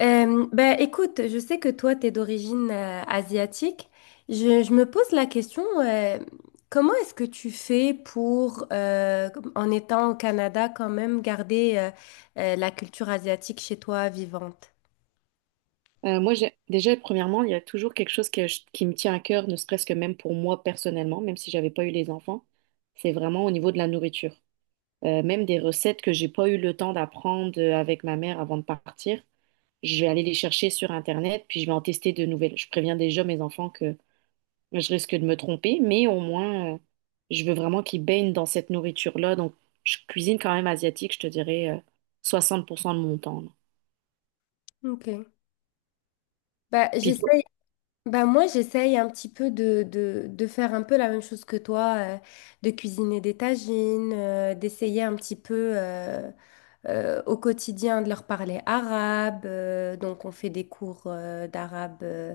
Écoute, je sais que toi, tu es d'origine asiatique. Je me pose la question, comment est-ce que tu fais pour, en étant au Canada, quand même garder la culture asiatique chez toi vivante? Moi, déjà, premièrement, il y a toujours quelque chose que qui me tient à cœur, ne serait-ce que même pour moi personnellement, même si j'avais pas eu les enfants, c'est vraiment au niveau de la nourriture. Même des recettes que j'ai pas eu le temps d'apprendre avec ma mère avant de partir, je vais aller les chercher sur Internet, puis je vais en tester de nouvelles. Je préviens déjà mes enfants que je risque de me tromper, mais au moins, je veux vraiment qu'ils baignent dans cette nourriture-là. Donc, je cuisine quand même asiatique, je te dirais, 60% de mon temps. Là. Ok. Bah, Puis j'essaye, Moi, j'essaye un petit peu de faire un peu la même chose que toi, de cuisiner des tagines, d'essayer un petit peu au quotidien de leur parler arabe. Donc, on fait des cours d'arabe.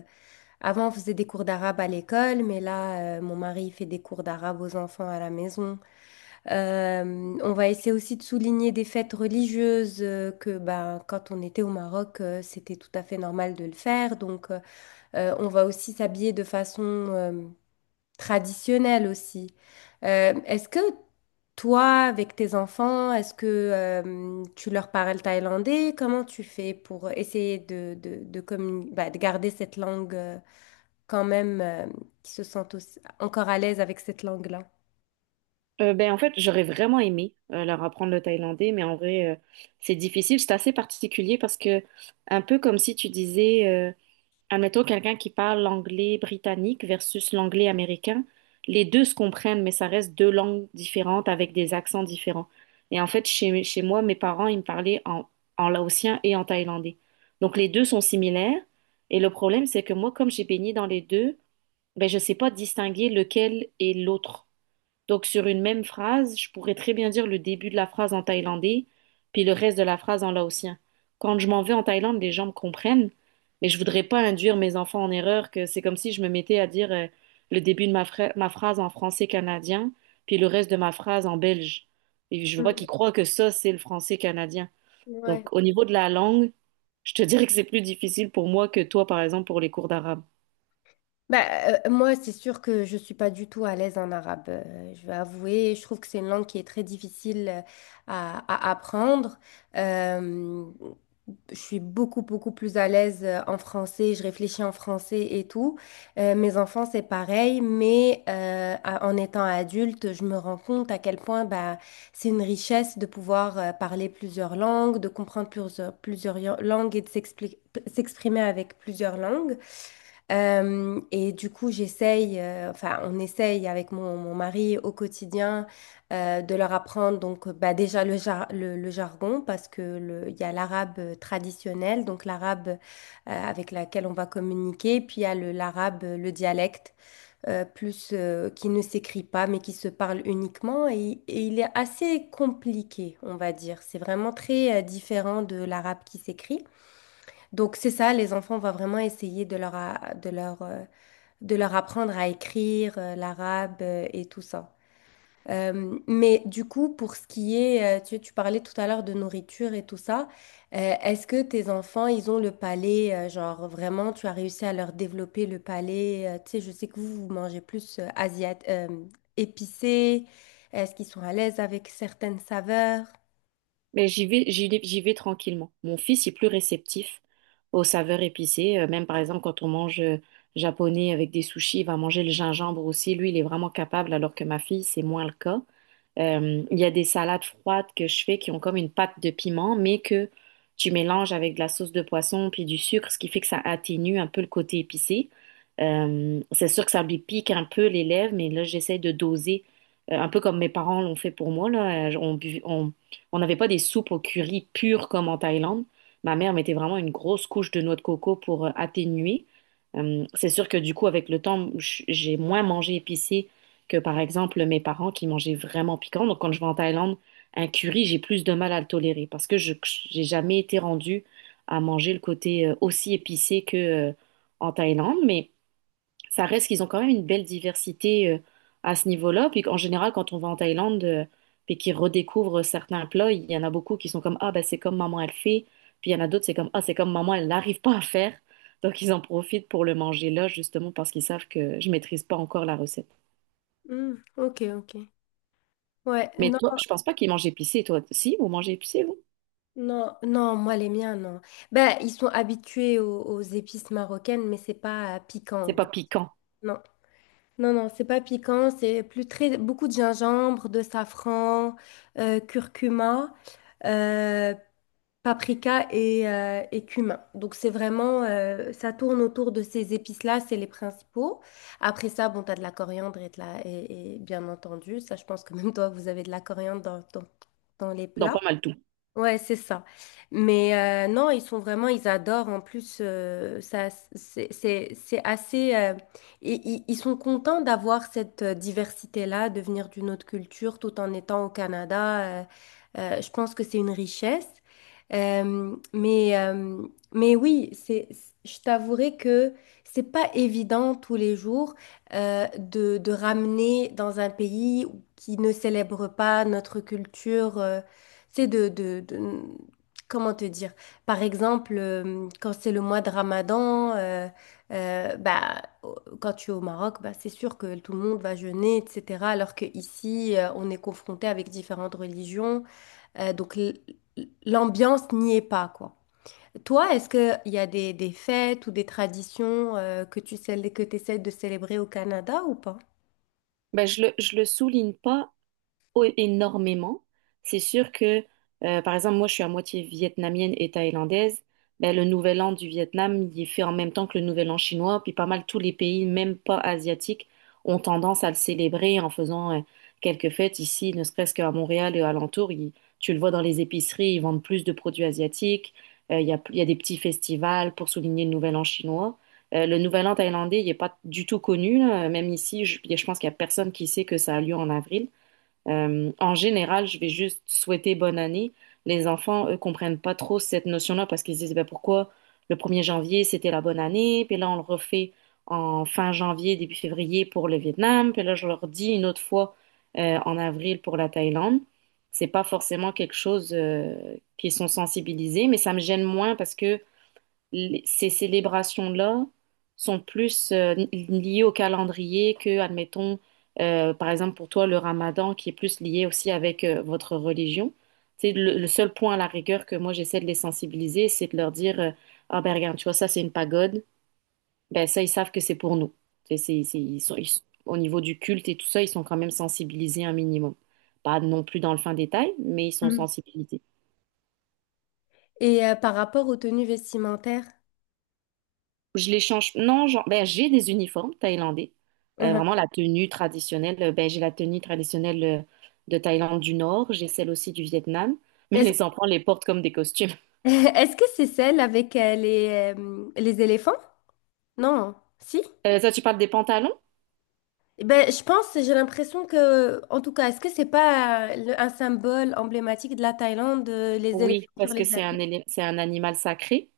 Avant, on faisait des cours d'arabe à l'école, mais là, mon mari fait des cours d'arabe aux enfants à la maison. On va essayer aussi de souligner des fêtes religieuses que, ben, quand on était au Maroc, c'était tout à fait normal de le faire. Donc, on va aussi s'habiller de façon traditionnel aussi. Est-ce que toi, avec tes enfants, est-ce que tu leur parles thaïlandais? Comment tu fais pour essayer bah, de garder cette langue quand même, euh, qu'ils se sentent encore à l'aise avec cette langue-là? En fait, j'aurais vraiment aimé leur apprendre le thaïlandais, mais en vrai, c'est difficile. C'est assez particulier parce que, un peu comme si tu disais, admettons quelqu'un qui parle l'anglais britannique versus l'anglais américain, les deux se comprennent, mais ça reste deux langues différentes avec des accents différents. Et en fait, chez moi, mes parents, ils me parlaient en laotien et en thaïlandais. Donc, les deux sont similaires. Et le problème, c'est que moi, comme j'ai baigné dans les deux, ben, je sais pas distinguer lequel est l'autre. Donc, sur une même phrase, je pourrais très bien dire le début de la phrase en thaïlandais, puis le reste de la phrase en laotien. Quand je m'en vais en Thaïlande, les gens me comprennent, mais je voudrais pas induire mes enfants en erreur, que c'est comme si je me mettais à dire le début de ma phrase en français canadien, puis le reste de ma phrase en belge. Et je veux pas Mhm. qu'ils croient que ça, c'est le français canadien. Ouais. Donc, au niveau de la langue, je te dirais que c'est plus difficile pour moi que toi, par exemple, pour les cours d'arabe. Bah, moi, c'est sûr que je suis pas du tout à l'aise en arabe. Je vais avouer, je trouve que c'est une langue qui est très difficile à, à apprendre. Euh, je suis beaucoup, beaucoup plus à l'aise en français, je réfléchis en français et tout. Mes enfants, c'est pareil, mais en étant adulte, je me rends compte à quel point bah, c'est une richesse de pouvoir parler plusieurs langues, de comprendre plusieurs, plusieurs langues et de s'exprimer avec plusieurs langues. Et du coup, j'essaye, enfin, on essaye avec mon mari au quotidien de leur apprendre donc bah, déjà le jargon parce que il y a l'arabe traditionnel, donc l'arabe avec laquelle on va communiquer, puis il y a l'arabe, le dialecte, plus qui ne s'écrit pas mais qui se parle uniquement et il est assez compliqué, on va dire. C'est vraiment très différent de l'arabe qui s'écrit. Donc c'est ça, les enfants, on va vraiment essayer de de leur apprendre à écrire l'arabe et tout ça. Mais du coup, pour ce qui est, tu parlais tout à l'heure de nourriture et tout ça, est-ce que tes enfants, ils ont le palais, genre vraiment, tu as réussi à leur développer le palais, tu sais, je sais que vous, vous mangez plus asiat épicé, est-ce qu'ils sont à l'aise avec certaines saveurs? Mais j'y vais tranquillement. Mon fils est plus réceptif aux saveurs épicées. Même par exemple, quand on mange japonais avec des sushis, il va manger le gingembre aussi. Lui, il est vraiment capable, alors que ma fille, c'est moins le cas. Il y a des salades froides que je fais qui ont comme une pâte de piment, mais que tu mélanges avec de la sauce de poisson puis du sucre, ce qui fait que ça atténue un peu le côté épicé. C'est sûr que ça lui pique un peu les lèvres, mais là, j'essaie de doser, un peu comme mes parents l'ont fait pour moi, là. On n'avait pas des soupes au curry pures comme en Thaïlande. Ma mère mettait vraiment une grosse couche de noix de coco pour atténuer. C'est sûr que du coup, avec le temps, j'ai moins mangé épicé que par exemple mes parents qui mangeaient vraiment piquant. Donc quand je vais en Thaïlande, un curry, j'ai plus de mal à le tolérer parce que je j'ai jamais été rendue à manger le côté aussi épicé que euh, en Thaïlande, mais ça reste qu'ils ont quand même une belle diversité à ce niveau-là. Puis en général, quand on va en Thaïlande puis qu'ils redécouvrent certains plats, il y en a beaucoup qui sont comme ah ben c'est comme maman elle fait, puis il y en a d'autres c'est comme ah c'est comme maman elle n'arrive pas à faire. Donc ils en profitent pour le manger là justement parce qu'ils savent que je maîtrise pas encore la recette. Hmm, ok, ok. Ouais, Mais non, toi, je pense pas qu'il mange épicé. Toi, si, vous mangez épicé, vous? non, non, moi les miens, non. Ben, ils sont habitués aux épices marocaines, mais c'est pas C'est piquant. pas piquant Non, non, non, c'est pas piquant, c'est plus très beaucoup de gingembre, de safran, curcuma, euh, paprika et et cumin. Donc c'est vraiment, ça tourne autour de ces épices-là, c'est les principaux. Après ça, bon, t'as de la coriandre et et, bien entendu, ça je pense que même toi, vous avez de la coriandre dans les dans plats. pas mal tout. Ouais, c'est ça. Mais non, ils sont vraiment, ils adorent. En plus, ça, c'est assez. Ils sont contents d'avoir cette diversité-là, de venir d'une autre culture tout en étant au Canada. Je pense que c'est une richesse. Euh, mais, euh, mais oui, c'est, je t'avouerai que c'est pas évident tous les jours de ramener dans un pays qui ne célèbre pas notre culture. C'est de- Comment te dire? Par exemple, quand c'est le mois de Ramadan, bah, quand tu es au Maroc, bah, c'est sûr que tout le monde va jeûner, etc. Alors qu'ici, on est confronté avec différentes religions. euh, donc, l- L'ambiance n'y est pas, quoi. Toi, est-ce qu'il y a des fêtes ou des traditions que tu que t'essaies de célébrer au Canada ou pas? Ben, je le souligne pas énormément. C'est sûr que, par exemple, moi, je suis à moitié vietnamienne et thaïlandaise. Ben, le nouvel an du Vietnam, il est fait en même temps que le nouvel an chinois. Puis pas mal tous les pays, même pas asiatiques, ont tendance à le célébrer en faisant quelques fêtes ici, ne serait-ce qu'à Montréal et alentour. Tu le vois dans les épiceries, ils vendent plus de produits asiatiques. Il y a des petits festivals pour souligner le nouvel an chinois. Le nouvel an thaïlandais, il n'est pas du tout connu, là. Même ici, je pense qu'il n'y a personne qui sait que ça a lieu en avril. En général, je vais juste souhaiter bonne année. Les enfants, eux, comprennent pas trop cette notion-là parce qu'ils se disent, ben, pourquoi le premier janvier, c'était la bonne année, puis là, on le refait en fin janvier, début février pour le Vietnam, puis là, je leur dis une autre fois en avril pour la Thaïlande. C'est pas forcément quelque chose qui sont sensibilisés, mais ça me gêne moins parce que ces célébrations-là sont plus liées au calendrier que, admettons, par exemple pour toi, le Ramadan qui est plus lié aussi avec votre religion. C'est le seul point à la rigueur que moi j'essaie de les sensibiliser, c'est de leur dire ah ben regarde, tu vois ça c'est une pagode, ben ça ils savent que c'est pour nous. Ils sont au niveau du culte et tout ça, ils sont quand même sensibilisés un minimum. Pas non plus dans le fin détail, mais ils sont Mm. sensibilisés. Et par rapport aux tenues vestimentaires, Je les change. Non, genre, ben, j'ai des uniformes thaïlandais. Mhm. Vraiment la tenue traditionnelle. Ben, j'ai la tenue traditionnelle de Thaïlande du Nord. J'ai celle aussi du Vietnam. Mais est-ce les enfants les portent comme des costumes. Est-ce que c'est celle avec les éléphants? Non, si? Ça, tu parles des pantalons? Eh ben, je pense, j'ai l'impression que, en tout cas, est-ce que c'est pas un symbole emblématique de la Thaïlande, les Oui, éléphants sur parce les que ailes? c'est c'est un animal sacré.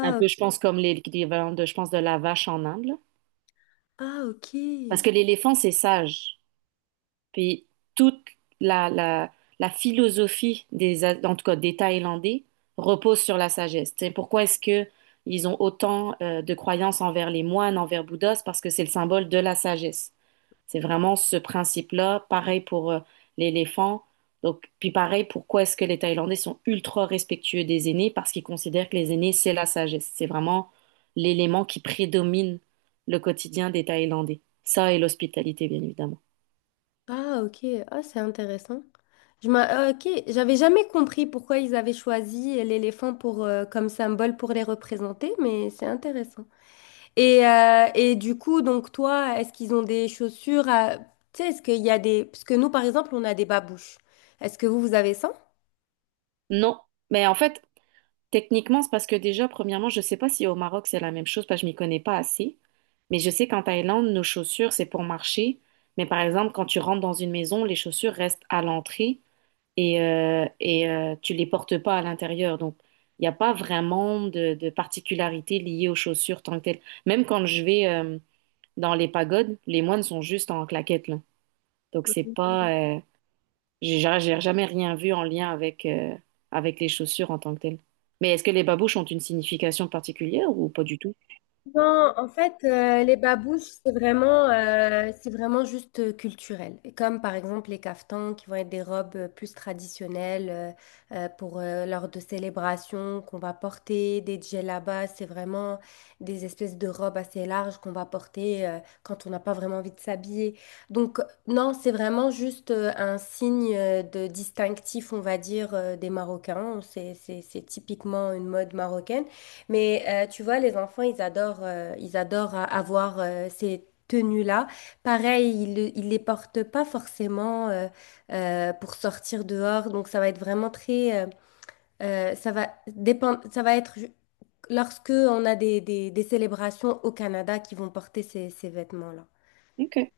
Un peu, je pense, comme l'équivalent de, je pense, de la vache en Inde. Là. ah, ok. Parce que l'éléphant, c'est sage. Puis toute la, la- la philosophie des, en tout cas des Thaïlandais repose sur la sagesse. Tu sais, pourquoi est-ce que ils ont autant de croyances envers les moines, envers Bouddha? C'est parce que c'est le symbole de la sagesse. C'est vraiment ce principe-là. Pareil pour l'éléphant. Donc, puis pareil, pourquoi est-ce que les Thaïlandais sont ultra respectueux des aînés? Parce qu'ils considèrent que les aînés, c'est la sagesse. C'est vraiment l'élément qui prédomine le quotidien des Thaïlandais. Ça et l'hospitalité, bien évidemment. Ah, ok. Ah, c'est intéressant. Ah, ok, j'avais jamais compris pourquoi ils avaient choisi l'éléphant pour, comme symbole pour les représenter, mais c'est intéressant. Et du coup, donc toi, est-ce qu'ils ont des chaussures à... Tu sais, est-ce qu'il y a des... Parce que nous, par exemple, on a des babouches. Est-ce que vous, vous avez ça? Non, mais en fait, techniquement, c'est parce que déjà, premièrement, je sais pas si au Maroc c'est la même chose, parce que je m'y connais pas assez. Mais je sais qu'en Thaïlande, nos chaussures, c'est pour marcher. Mais par exemple, quand tu rentres dans une maison, les chaussures restent à l'entrée et tu les portes pas à l'intérieur. Donc, il n'y a pas vraiment de particularité liée aux chaussures tant que telles. Même quand je vais dans les pagodes, les moines sont juste en claquettes, là. Donc, c'est pas, j'ai jamais rien vu en lien avec, avec les chaussures en tant que telles. Mais est-ce que les babouches ont une signification particulière ou pas du tout? Non, en fait, les babouches, c'est vraiment juste culturel. Et comme par exemple les caftans, qui vont être des robes plus traditionnelles pour lors de célébrations qu'on va porter, des djellabas, c'est vraiment des espèces de robes assez larges qu'on va porter quand on n'a pas vraiment envie de s'habiller. Donc non, c'est vraiment juste un signe de distinctif, on va dire, des Marocains. C'est typiquement une mode marocaine. Mais tu vois, les enfants, ils adorent avoir ces tenues-là. Pareil, ils les portent pas forcément pour sortir dehors. Donc, ça va être vraiment très, ça va dépendre, ça va être lorsque on a des, des célébrations au Canada qui vont porter ces, ces vêtements-là. Ok.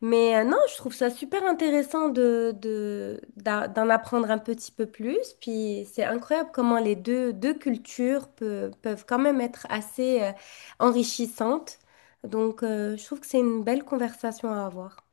Mais non, je trouve ça super intéressant de, d'en apprendre un petit peu plus. Puis c'est incroyable comment les deux, deux cultures peuvent quand même être assez enrichissantes. Donc je trouve que c'est une belle conversation à avoir.